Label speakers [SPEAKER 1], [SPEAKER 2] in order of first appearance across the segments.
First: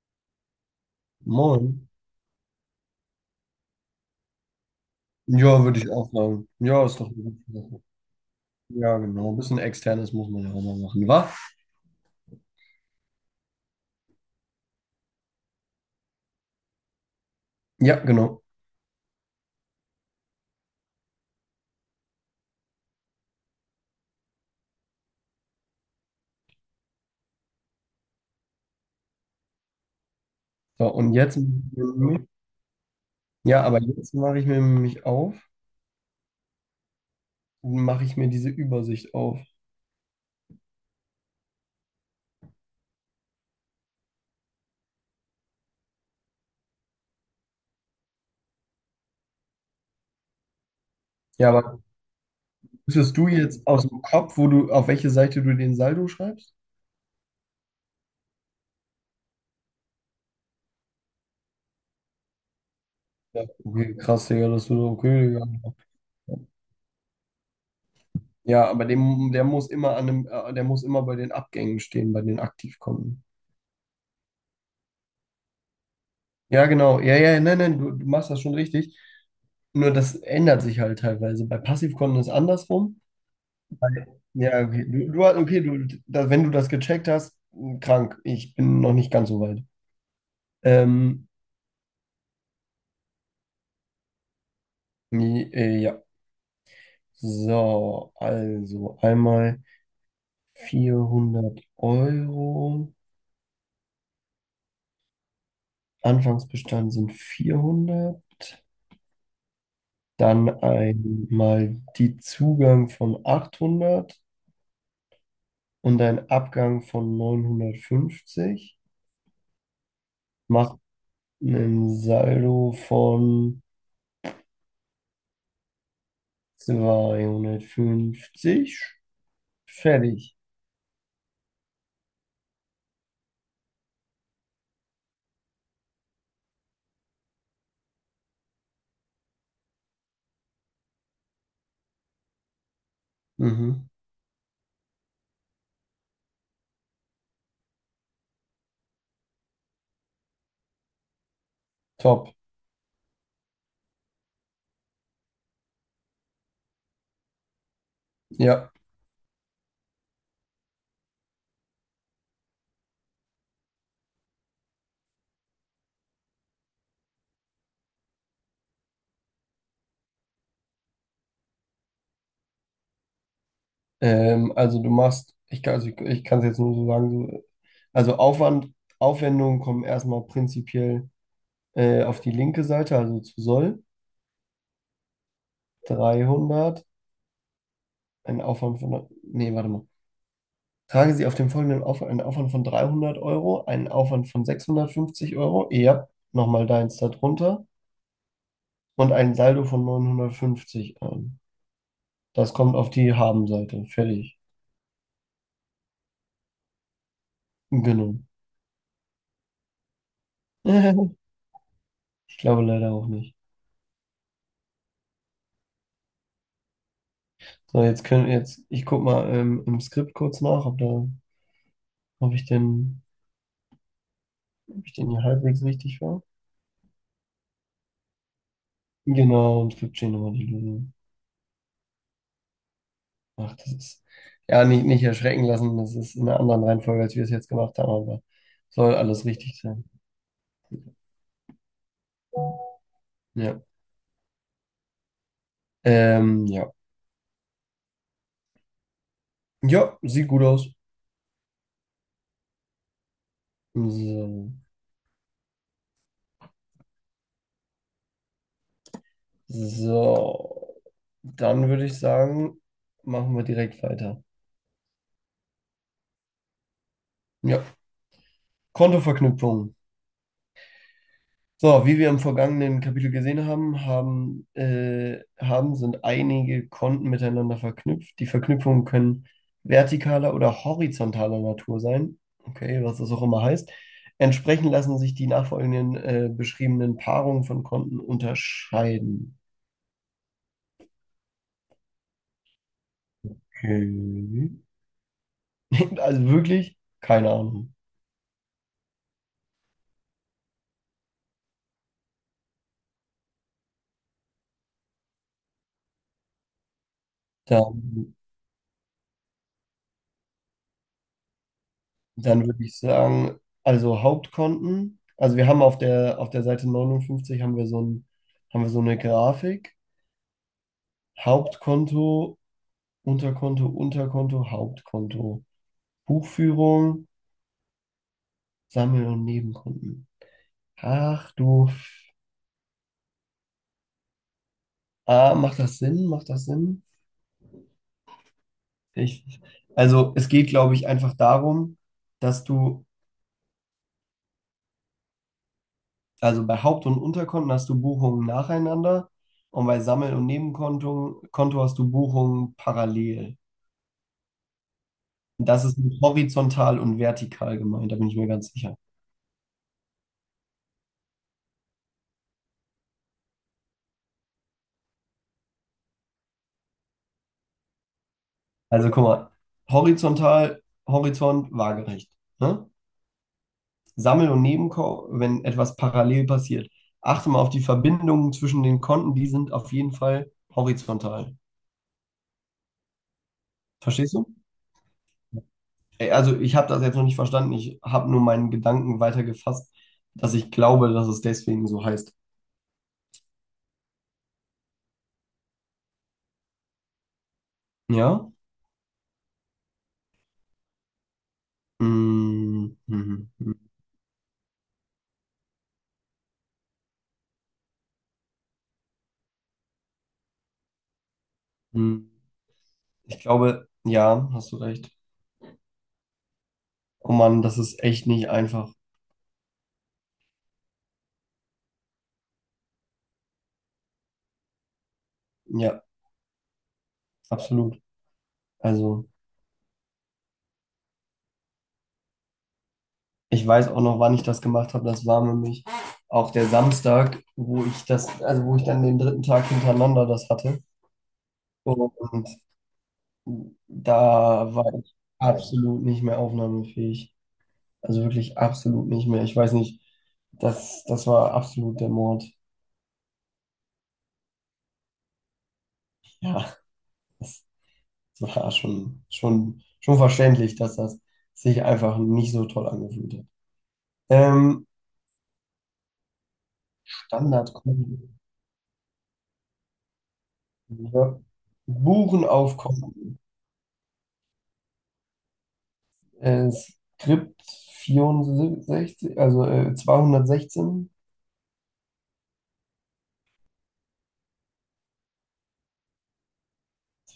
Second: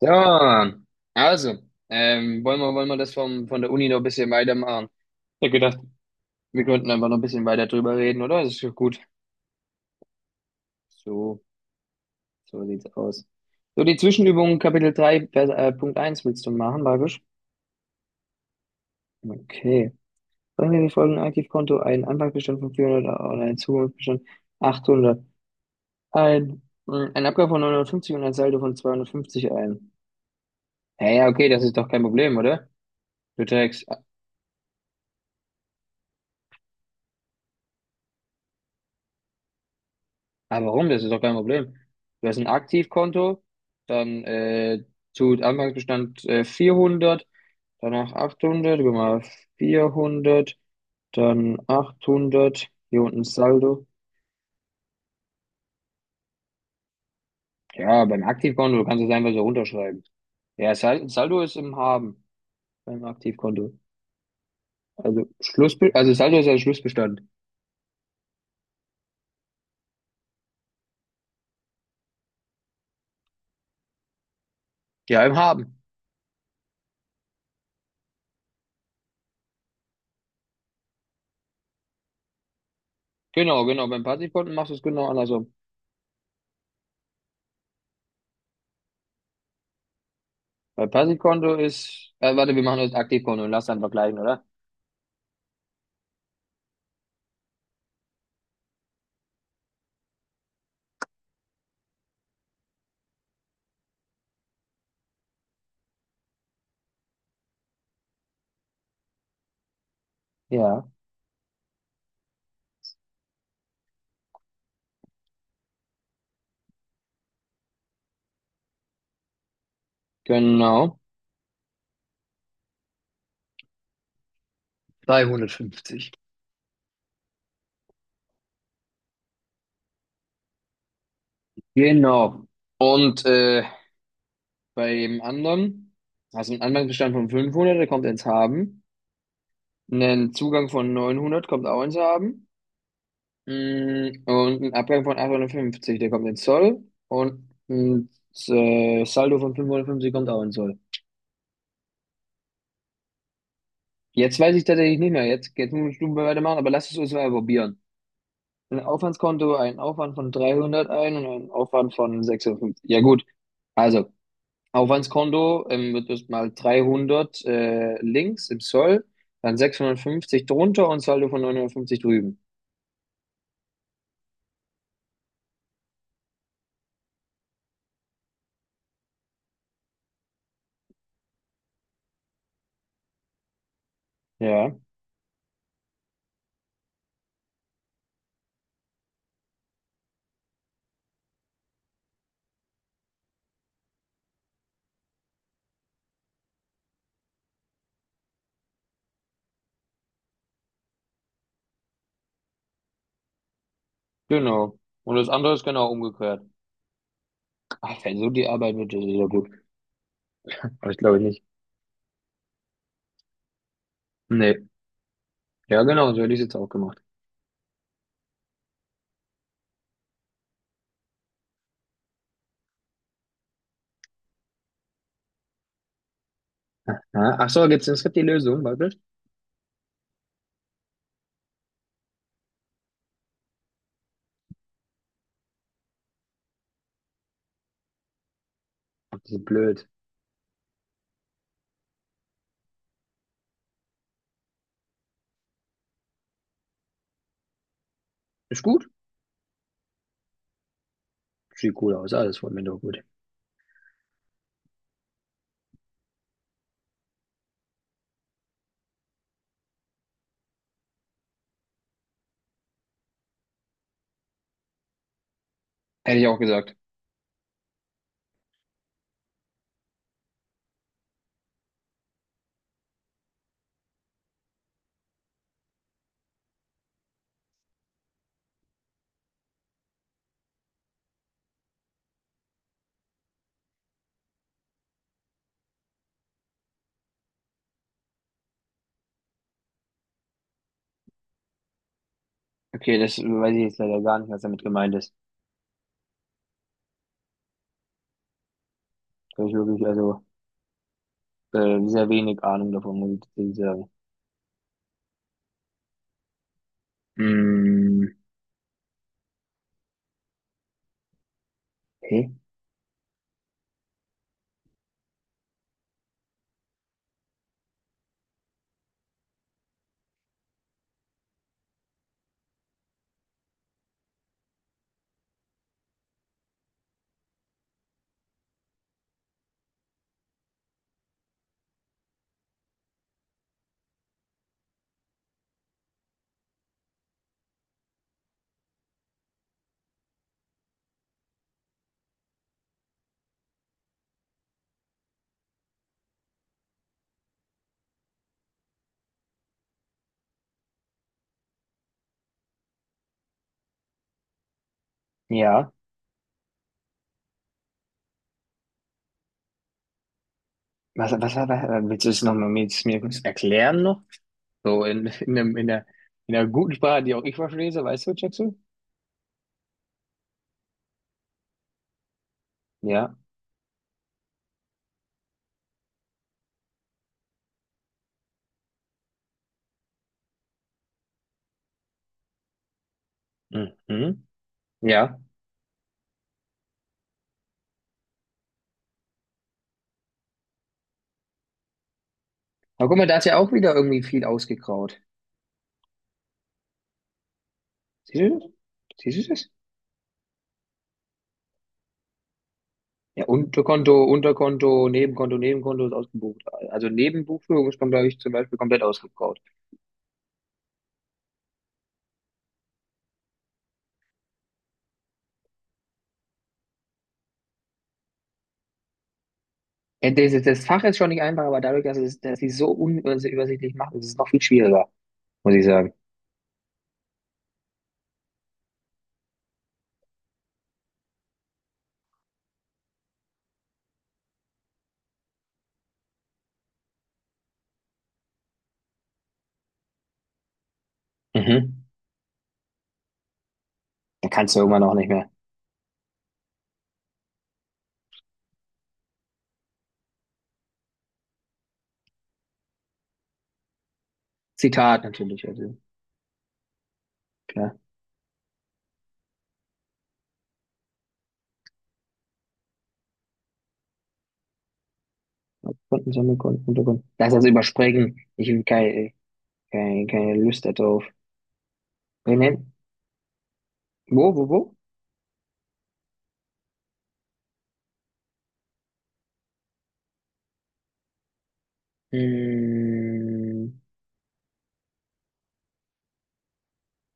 [SPEAKER 1] So, also,
[SPEAKER 2] Moin.
[SPEAKER 1] wollen wir das von der Uni noch ein bisschen weitermachen? Ich hab
[SPEAKER 2] Ja, würde
[SPEAKER 1] gedacht,
[SPEAKER 2] ich auch sagen.
[SPEAKER 1] wir
[SPEAKER 2] Ja,
[SPEAKER 1] könnten
[SPEAKER 2] ist doch
[SPEAKER 1] einfach noch
[SPEAKER 2] eine
[SPEAKER 1] ein bisschen
[SPEAKER 2] gute
[SPEAKER 1] weiter
[SPEAKER 2] Sache.
[SPEAKER 1] drüber reden, oder? Das ist ja
[SPEAKER 2] Ja,
[SPEAKER 1] gut.
[SPEAKER 2] genau. Ein bisschen externes muss man ja auch mal machen, wa?
[SPEAKER 1] So, so sieht's aus. So, die Zwischenübung Kapitel 3 Vers, Punkt eins willst du machen, Barbisch?
[SPEAKER 2] Ja, genau.
[SPEAKER 1] Okay. Bringen wir die folgenden Aktivkonto, ein Anfangsbestand von 400 und ein Zugangsbestand 800 ein, ein Abgabe von 950 und ein Saldo von 250 ein.
[SPEAKER 2] So,
[SPEAKER 1] Ja,
[SPEAKER 2] und
[SPEAKER 1] ja,
[SPEAKER 2] jetzt,
[SPEAKER 1] okay, das ist doch kein Problem, oder? Du
[SPEAKER 2] ja, aber
[SPEAKER 1] trägst.
[SPEAKER 2] jetzt mache ich mir mich auf und mache ich mir diese Übersicht auf.
[SPEAKER 1] Aber warum? Das ist doch kein Problem. Du hast ein Aktivkonto, dann zu Anfangsbestand 400, danach 800, guck mal 400,
[SPEAKER 2] Ja,
[SPEAKER 1] dann
[SPEAKER 2] aber
[SPEAKER 1] 800 hier
[SPEAKER 2] wüsstest
[SPEAKER 1] unten
[SPEAKER 2] du jetzt
[SPEAKER 1] Saldo.
[SPEAKER 2] aus dem Kopf, wo du, auf welche Seite du den Saldo schreibst?
[SPEAKER 1] Ja, beim Aktivkonto kannst du es einfach so runterschreiben. Ja, Saldo ist im Haben beim
[SPEAKER 2] Ja,
[SPEAKER 1] Aktivkonto.
[SPEAKER 2] okay, krass, Digga, das wird
[SPEAKER 1] Also
[SPEAKER 2] okay, Digga.
[SPEAKER 1] Schluss, also Saldo ist ja Schlussbestand.
[SPEAKER 2] Ja, aber dem, der muss immer an dem, der muss immer bei den Abgängen stehen, bei den Aktivkonten.
[SPEAKER 1] Ja, im Haben.
[SPEAKER 2] Ja, genau. Ja, ja, nein, nein, du machst das schon richtig. Nur das ändert sich halt teilweise. Bei Passivkonten ist andersrum.
[SPEAKER 1] Genau, genau. Beim Passivkonto
[SPEAKER 2] Ja,
[SPEAKER 1] machst du es
[SPEAKER 2] okay.
[SPEAKER 1] genau
[SPEAKER 2] Du,
[SPEAKER 1] andersrum.
[SPEAKER 2] okay, du, da, wenn du das gecheckt hast, hm, krank. Ich bin noch nicht ganz so weit.
[SPEAKER 1] Bei
[SPEAKER 2] Ähm,
[SPEAKER 1] Passivkonto ist, warte, wir machen das Aktivkonto und lass dann vergleichen, oder?
[SPEAKER 2] nee, ja. So, also einmal vierhundert Euro. Anfangsbestand sind 400. Dann
[SPEAKER 1] Ja,
[SPEAKER 2] einmal die Zugang von 800 und ein Abgang von 950. Macht
[SPEAKER 1] genau.
[SPEAKER 2] einen Saldo von
[SPEAKER 1] 350.
[SPEAKER 2] 250. Fertig.
[SPEAKER 1] Genau. Und bei dem anderen hast du einen Anfangsbestand von 500, der kommt ins Haben. Einen Zugang von 900 kommt auch ins Haben.
[SPEAKER 2] Mhm.
[SPEAKER 1] Und einen Abgang von 850, der kommt ins Soll. Und ein Saldo von 550 kommt auch ins Soll.
[SPEAKER 2] Top.
[SPEAKER 1] Jetzt weiß ich tatsächlich nicht mehr. Jetzt muss ich du weitermachen, aber lass es uns mal probieren.
[SPEAKER 2] Ja.
[SPEAKER 1] Ein Aufwandskonto, einen Aufwand von 300 ein und einen Aufwand von 650. Ja gut, also Aufwandskonto wird das mal 300 links im Soll, dann 650 drunter und Saldo von 950 drüben.
[SPEAKER 2] Also du machst, ich kann, also ich kann es jetzt nur so sagen, so, also Aufwand, Aufwendungen kommen erstmal prinzipiell auf die linke Seite, also zu Soll.
[SPEAKER 1] Ja,
[SPEAKER 2] 300, ein Aufwand von, nee, warte mal. Tragen Sie auf dem folgenden Aufwand einen Aufwand von 300 Euro, einen Aufwand von 650 Euro, ja, nochmal deins darunter und einen Saldo von 950 ein. Das kommt auf die Habenseite, fertig.
[SPEAKER 1] genau. Und das andere ist genau umgekehrt. Ach, wenn
[SPEAKER 2] Genau.
[SPEAKER 1] so die Arbeit wird, das ist ja gut. Aber ich glaube nicht.
[SPEAKER 2] Ich glaube leider auch nicht.
[SPEAKER 1] Nee. Ja, genau, so hätte ich es jetzt auch gemacht.
[SPEAKER 2] So, jetzt können jetzt, ich guck mal im Skript kurz nach, ob da, ob ich den, ob ich den hier halbwegs richtig war.
[SPEAKER 1] Ja, ach so, gibt's im Skript die Lösung, wirklich?
[SPEAKER 2] Genau, und Skript stehen nochmal die Lösung. Ach, das ist, ja, nicht, nicht erschrecken lassen, das ist in einer anderen Reihenfolge, als wir es jetzt gemacht haben, aber soll
[SPEAKER 1] Ach,
[SPEAKER 2] alles
[SPEAKER 1] das ist
[SPEAKER 2] richtig sein.
[SPEAKER 1] blöd.
[SPEAKER 2] Ja. Ja.
[SPEAKER 1] Ist gut?
[SPEAKER 2] Ja, sieht gut aus.
[SPEAKER 1] Sieht cool aus, alles von mir doch gut.
[SPEAKER 2] So. So, dann würde ich sagen, machen wir direkt weiter.
[SPEAKER 1] Hätte ich auch gesagt.
[SPEAKER 2] Ja, Kontoverknüpfung. So, wie wir im vergangenen Kapitel gesehen haben, sind einige Konten miteinander verknüpft. Die Verknüpfungen können vertikaler oder horizontaler Natur sein. Okay, was das auch immer heißt. Entsprechend lassen sich die nachfolgenden beschriebenen Paarungen von Konten unterscheiden.
[SPEAKER 1] Okay, das weiß ich jetzt leider gar nicht, was
[SPEAKER 2] Okay.
[SPEAKER 1] damit gemeint ist.
[SPEAKER 2] Also wirklich, keine Ahnung.
[SPEAKER 1] Da hab ich wirklich, also, sehr wenig Ahnung davon, muss ich sehr. Mm,
[SPEAKER 2] Dann,
[SPEAKER 1] okay.
[SPEAKER 2] dann würde ich sagen, also Hauptkonten. Also wir haben auf der Seite 59 haben wir so eine Grafik. Hauptkonto, Unterkonto, Unterkonto, Hauptkonto. Buchführung, Sammel- und Nebenkonten. Ach du. Ah, macht das Sinn? Macht das Sinn? Ich, also es geht, glaube ich, einfach darum, dass du, also bei Haupt- und Unterkonten hast du Buchungen nacheinander und bei Sammel- und Nebenkonto Konto hast du Buchungen parallel. Das
[SPEAKER 1] Ja.
[SPEAKER 2] ist mit horizontal und vertikal gemeint, da bin ich mir ganz sicher.
[SPEAKER 1] Willst du es nochmal mir kurz erklären noch? So in der guten Sprache, die auch ich verstehe, so, weißt du, Jackson?
[SPEAKER 2] Also guck mal, horizontal, Horizont, waagerecht. Ne?
[SPEAKER 1] Ja.
[SPEAKER 2] Sammel- und Nebenkau, wenn etwas parallel passiert. Achte mal auf die Verbindungen zwischen den Konten, die sind auf jeden Fall horizontal. Verstehst
[SPEAKER 1] Mhm.
[SPEAKER 2] du?
[SPEAKER 1] Ja.
[SPEAKER 2] Ey, also ich habe das jetzt noch nicht verstanden, ich habe nur meinen Gedanken weitergefasst, dass ich glaube, dass es deswegen so heißt.
[SPEAKER 1] Aber guck mal, da ist ja auch wieder irgendwie viel ausgekraut. Siehst
[SPEAKER 2] Ja?
[SPEAKER 1] du das? Siehst du das?
[SPEAKER 2] Mm,
[SPEAKER 1] Ja,
[SPEAKER 2] mhm, mhm,
[SPEAKER 1] Unterkonto, Unterkonto, Nebenkonto, Nebenkonto ist ausgebucht. Also Nebenbuchführung ist, glaube ich, zum Beispiel komplett ausgegraut.
[SPEAKER 2] mhm. Ich glaube, ja, hast du recht. Oh Mann, das ist echt nicht einfach.
[SPEAKER 1] Das Fach ist schon nicht einfach, aber dadurch, dass es, dass sie es so unübersichtlich machen, ist es noch viel schwieriger, muss ich
[SPEAKER 2] Ja,
[SPEAKER 1] sagen.
[SPEAKER 2] absolut. Also. Ich weiß auch noch, wann ich das gemacht habe. Das war nämlich auch der Samstag, wo ich das, also wo ich dann den dritten Tag hintereinander das hatte.
[SPEAKER 1] Mhm.
[SPEAKER 2] Und
[SPEAKER 1] Da kannst
[SPEAKER 2] da
[SPEAKER 1] du ja
[SPEAKER 2] war
[SPEAKER 1] irgendwann auch
[SPEAKER 2] ich
[SPEAKER 1] nicht mehr.
[SPEAKER 2] absolut nicht mehr aufnahmefähig. Also wirklich absolut nicht mehr. Ich weiß nicht, das war absolut der Mord.
[SPEAKER 1] Zitat natürlich, also
[SPEAKER 2] Ja, das,
[SPEAKER 1] klar.
[SPEAKER 2] war schon verständlich, dass das sich einfach nicht so toll angefühlt hat. Ähm,
[SPEAKER 1] Kunden sammeln, Kunden, Kunden, Kunden. Lass das
[SPEAKER 2] Standard.
[SPEAKER 1] überspringen. Ich will keine, Lust darauf.
[SPEAKER 2] Ja. Buchen auf
[SPEAKER 1] Brennen.
[SPEAKER 2] Konto.
[SPEAKER 1] Wo, wo, wo?
[SPEAKER 2] Skript 64, also 216,
[SPEAKER 1] Hm,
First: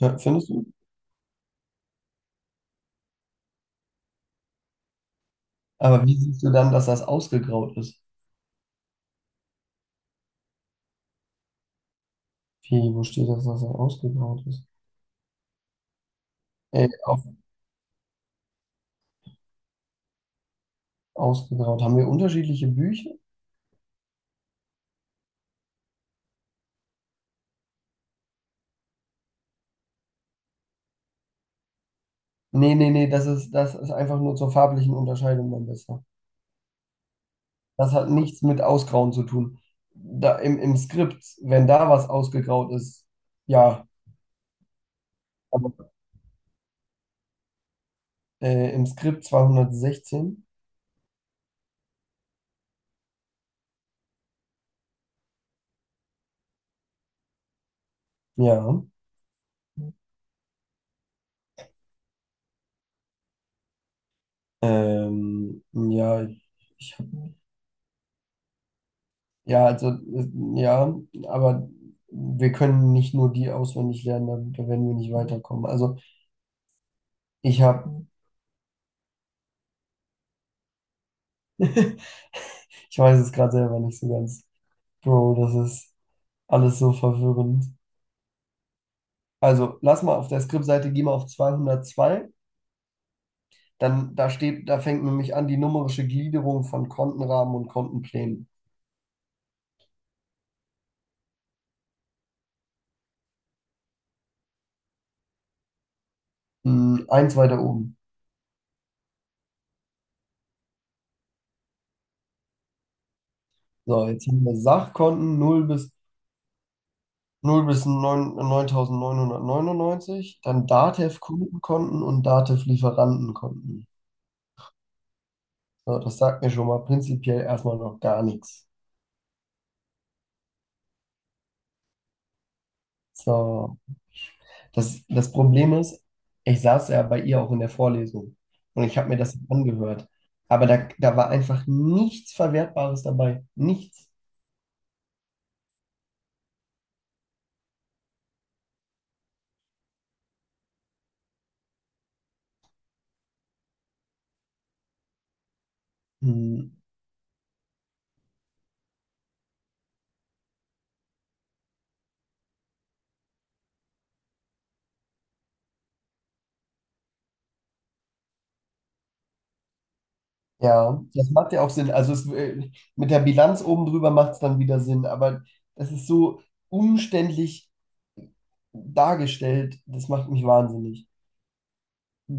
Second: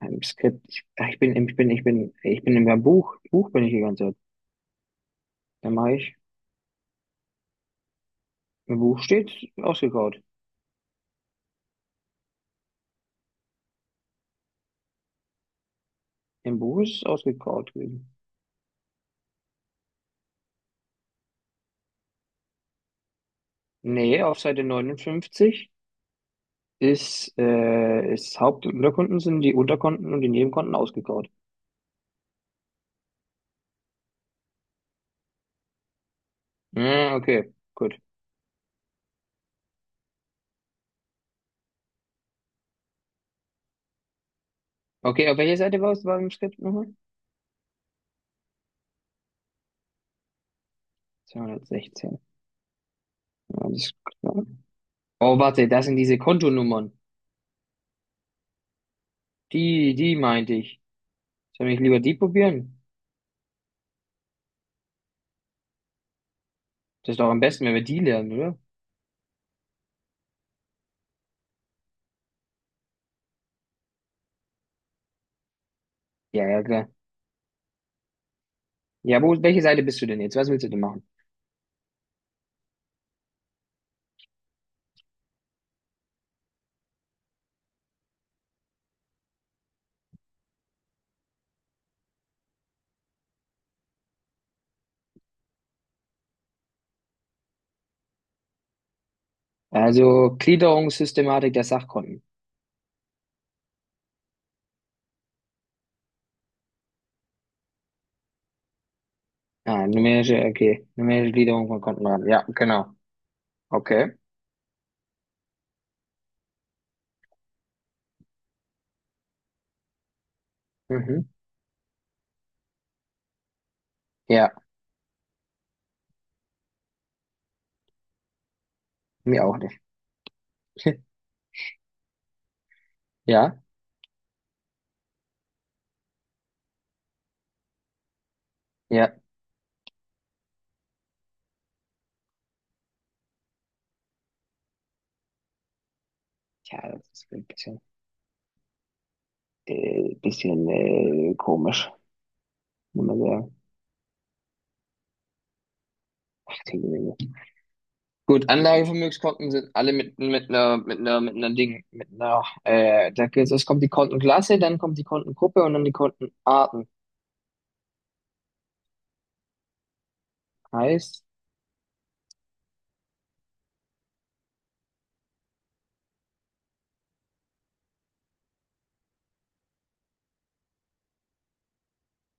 [SPEAKER 1] im
[SPEAKER 2] findest
[SPEAKER 1] Skript.
[SPEAKER 2] du?
[SPEAKER 1] Ich bin im Buch. Buch bin ich die ganze Zeit. Dann mache
[SPEAKER 2] Aber
[SPEAKER 1] ich.
[SPEAKER 2] wie siehst du dann, dass das ausgegraut ist?
[SPEAKER 1] Im Buch steht ausgekaut.
[SPEAKER 2] Wie, wo steht das, dass das ausgegraut ist?
[SPEAKER 1] Im Buch
[SPEAKER 2] Äh,
[SPEAKER 1] ist es
[SPEAKER 2] auf,
[SPEAKER 1] ausgekaut gewesen.
[SPEAKER 2] ausgegraut. Haben wir unterschiedliche Bücher?
[SPEAKER 1] Nee, auf Seite 59 ist Haupt- und Unterkonten sind die Unterkonten und die Nebenkonten ausgekaut.
[SPEAKER 2] Nee, nee, nee, das ist einfach nur zur farblichen Unterscheidung dann besser.
[SPEAKER 1] Hm, okay, gut.
[SPEAKER 2] Das hat nichts mit Ausgrauen zu tun. Im Skript, wenn da was ausgegraut ist, ja.
[SPEAKER 1] Okay, auf welcher Seite
[SPEAKER 2] Aber,
[SPEAKER 1] warst du beim Skript nochmal?
[SPEAKER 2] im Skript 216,
[SPEAKER 1] 216. Alles klar. Oh, warte, das sind diese Kontonummern.
[SPEAKER 2] ja.
[SPEAKER 1] Die meinte ich. Soll ich lieber die probieren?
[SPEAKER 2] Ja, ich
[SPEAKER 1] Das ist doch
[SPEAKER 2] habe.
[SPEAKER 1] am besten, wenn wir die lernen, oder?
[SPEAKER 2] Ja, also, ja, aber wir können nicht nur die auswendig lernen, da werden wir nicht weiterkommen. Also,
[SPEAKER 1] Ja, ja, klar.
[SPEAKER 2] ich habe,
[SPEAKER 1] Ja, welche Seite bist du denn jetzt? Was willst du denn machen?
[SPEAKER 2] ich weiß es gerade selber nicht so ganz. Bro, das ist alles so verwirrend. Also, lass mal auf der Skriptseite, geh mal auf 202. Dann, da steht, da fängt nämlich an die numerische Gliederung von Kontenrahmen und Kontenplänen.
[SPEAKER 1] Also, Gliederungssystematik der Sachkonten.
[SPEAKER 2] Hm, eins weiter oben.
[SPEAKER 1] Ah, numerische, okay. Numerische Gliederung von Kontenraten. Ja, genau.
[SPEAKER 2] So,
[SPEAKER 1] Okay.
[SPEAKER 2] jetzt haben wir Sachkonten null bis 0 bis 9, 9.999, dann
[SPEAKER 1] Mhm.
[SPEAKER 2] Datev-Kundenkonten und Datev-Lieferantenkonten.
[SPEAKER 1] Ja,
[SPEAKER 2] So, das sagt mir schon mal prinzipiell erstmal noch gar nichts.
[SPEAKER 1] mir auch nicht. Ja,
[SPEAKER 2] So, das Problem ist, ich saß ja bei ihr auch in der Vorlesung und ich habe
[SPEAKER 1] ja.
[SPEAKER 2] mir das angehört. Aber da war einfach nichts Verwertbares dabei. Nichts.
[SPEAKER 1] Tja, das ist ein bisschen komisch, muss man sagen. Ach,
[SPEAKER 2] Hm.
[SPEAKER 1] die Güte. Gut, Anlagevermögenskonten sind alle mit einer, mit einer, mit einer Ding, mit einer, da geht's, es kommt die Kontenklasse, dann kommt die Kontengruppe und dann die Kontenarten.
[SPEAKER 2] Ja,
[SPEAKER 1] Heißt,
[SPEAKER 2] das macht ja auch Sinn. Also es, mit der Bilanz oben drüber macht es dann wieder Sinn. Aber das ist so umständlich dargestellt, das macht mich wahnsinnig.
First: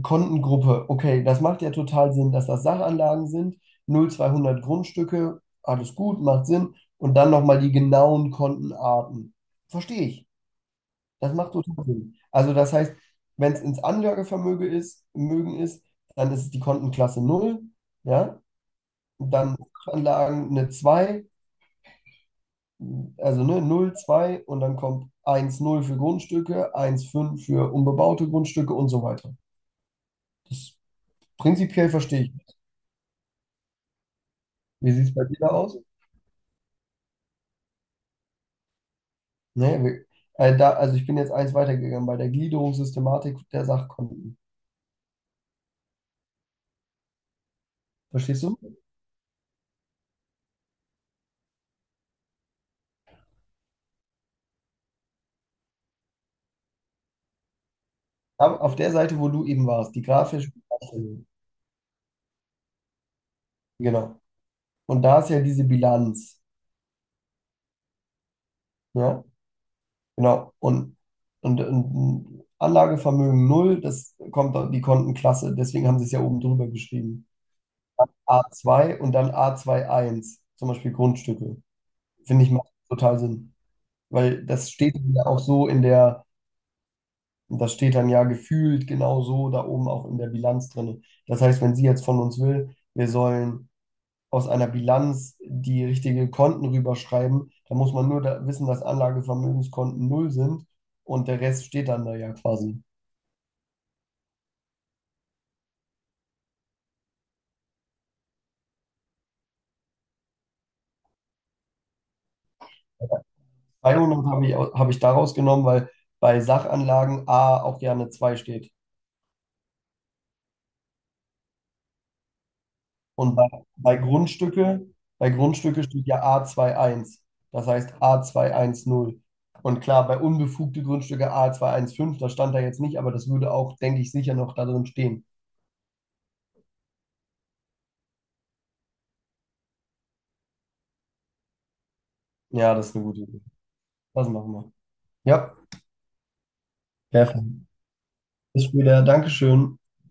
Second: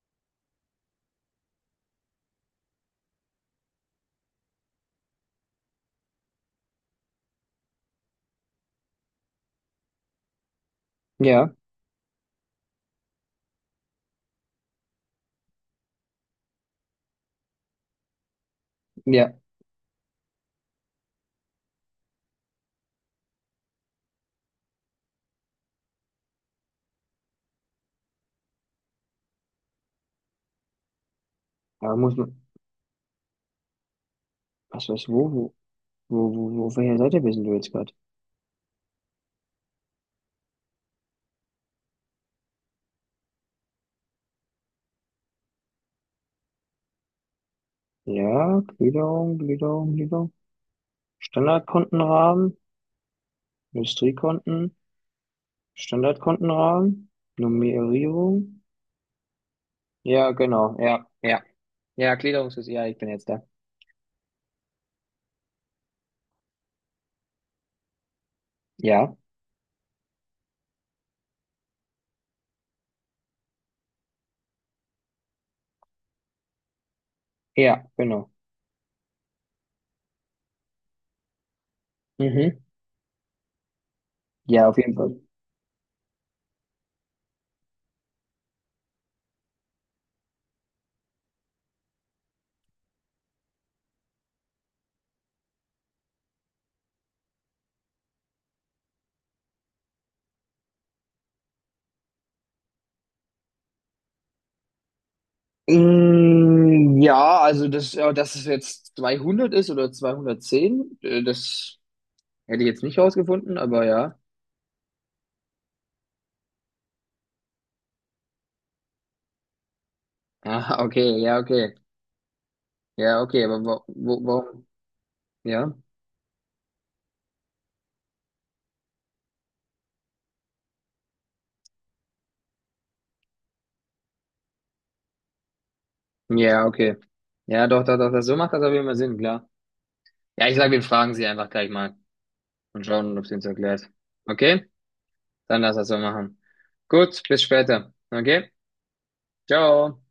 [SPEAKER 2] Kontengruppe, okay, das macht ja total Sinn, dass das Sachanlagen sind, 0,200 Grundstücke, alles gut, macht Sinn. Und dann nochmal die genauen Kontenarten. Verstehe ich. Das
[SPEAKER 1] ja,
[SPEAKER 2] macht total Sinn. Also das heißt, wenn es ins Anlagevermögen ist, Mögen ist, dann ist es die Kontenklasse 0, ja,
[SPEAKER 1] ja,
[SPEAKER 2] dann Sachanlagen eine 2, also ne, 0, 2 und dann kommt 1,0 für Grundstücke, 1,5 für unbebaute Grundstücke und so weiter. Das prinzipiell
[SPEAKER 1] da muss
[SPEAKER 2] verstehe ich.
[SPEAKER 1] man, was
[SPEAKER 2] Wie sieht
[SPEAKER 1] weiß,
[SPEAKER 2] es bei dir da aus?
[SPEAKER 1] auf welcher Seite bist du jetzt gerade?
[SPEAKER 2] Nee, wir, da, also ich bin jetzt eins weitergegangen bei der Gliederungssystematik der Sachkonten. Verstehst du?
[SPEAKER 1] Ja, Gliederung, Gliederung, Gliederung. Standardkontenrahmen, Industriekonten, Standardkontenrahmen,
[SPEAKER 2] Aber
[SPEAKER 1] Nummerierung.
[SPEAKER 2] auf der Seite, wo du eben warst, die
[SPEAKER 1] Ja,
[SPEAKER 2] grafische
[SPEAKER 1] genau, ja,
[SPEAKER 2] Darstellung.
[SPEAKER 1] ja, ja, ja, ich bin jetzt da.
[SPEAKER 2] Genau. Und da ist ja diese Bilanz.
[SPEAKER 1] Ja,
[SPEAKER 2] Ja, genau. Und Anlagevermögen null. Das kommt dann die Kontenklasse. Deswegen haben sie es ja oben drüber geschrieben.
[SPEAKER 1] ja, genau.
[SPEAKER 2] A2 und dann A21 zum Beispiel Grundstücke. Finde ich
[SPEAKER 1] Mhm.
[SPEAKER 2] macht total Sinn. Weil
[SPEAKER 1] Ja,
[SPEAKER 2] das
[SPEAKER 1] auf
[SPEAKER 2] steht
[SPEAKER 1] jeden Fall.
[SPEAKER 2] ja auch so in der. Und das steht dann ja gefühlt genau so da oben auch in der Bilanz drin. Das heißt, wenn sie jetzt von uns will, wir sollen aus einer Bilanz die richtigen Konten rüberschreiben, dann muss man nur da wissen, dass Anlagevermögenskonten null sind und der Rest steht dann da ja quasi.
[SPEAKER 1] Mm, ja, also das, ja, dass es jetzt 200 ist oder 210, das hätte ich jetzt nicht rausgefunden, aber ja.
[SPEAKER 2] 200 habe ich, habe ich daraus genommen, weil bei Sachanlagen A auch gerne 2 steht.
[SPEAKER 1] Ah, okay, ja, okay. Ja,
[SPEAKER 2] Und
[SPEAKER 1] okay, aber
[SPEAKER 2] bei
[SPEAKER 1] warum?
[SPEAKER 2] Grundstücke, bei
[SPEAKER 1] Ja?
[SPEAKER 2] Grundstücke steht ja A2.1, das heißt A210. Und klar, bei unbefugte Grundstücke A215, das stand da jetzt nicht, aber das würde auch, denke ich, sicher noch da drin stehen.
[SPEAKER 1] Ja, okay. Ja, doch, doch, doch, das, so macht das auf jeden Fall Sinn, klar. Ja, ich sage, wir fragen sie einfach gleich mal
[SPEAKER 2] Ja,
[SPEAKER 1] und
[SPEAKER 2] das ist eine
[SPEAKER 1] schauen,
[SPEAKER 2] gute
[SPEAKER 1] ob sie
[SPEAKER 2] Idee.
[SPEAKER 1] uns erklärt.
[SPEAKER 2] Das machen
[SPEAKER 1] Okay?
[SPEAKER 2] wir. Ja,
[SPEAKER 1] Dann lass das so machen. Gut, bis
[SPEAKER 2] perfekt.
[SPEAKER 1] später. Okay?
[SPEAKER 2] Bis später. Dankeschön.
[SPEAKER 1] Ciao.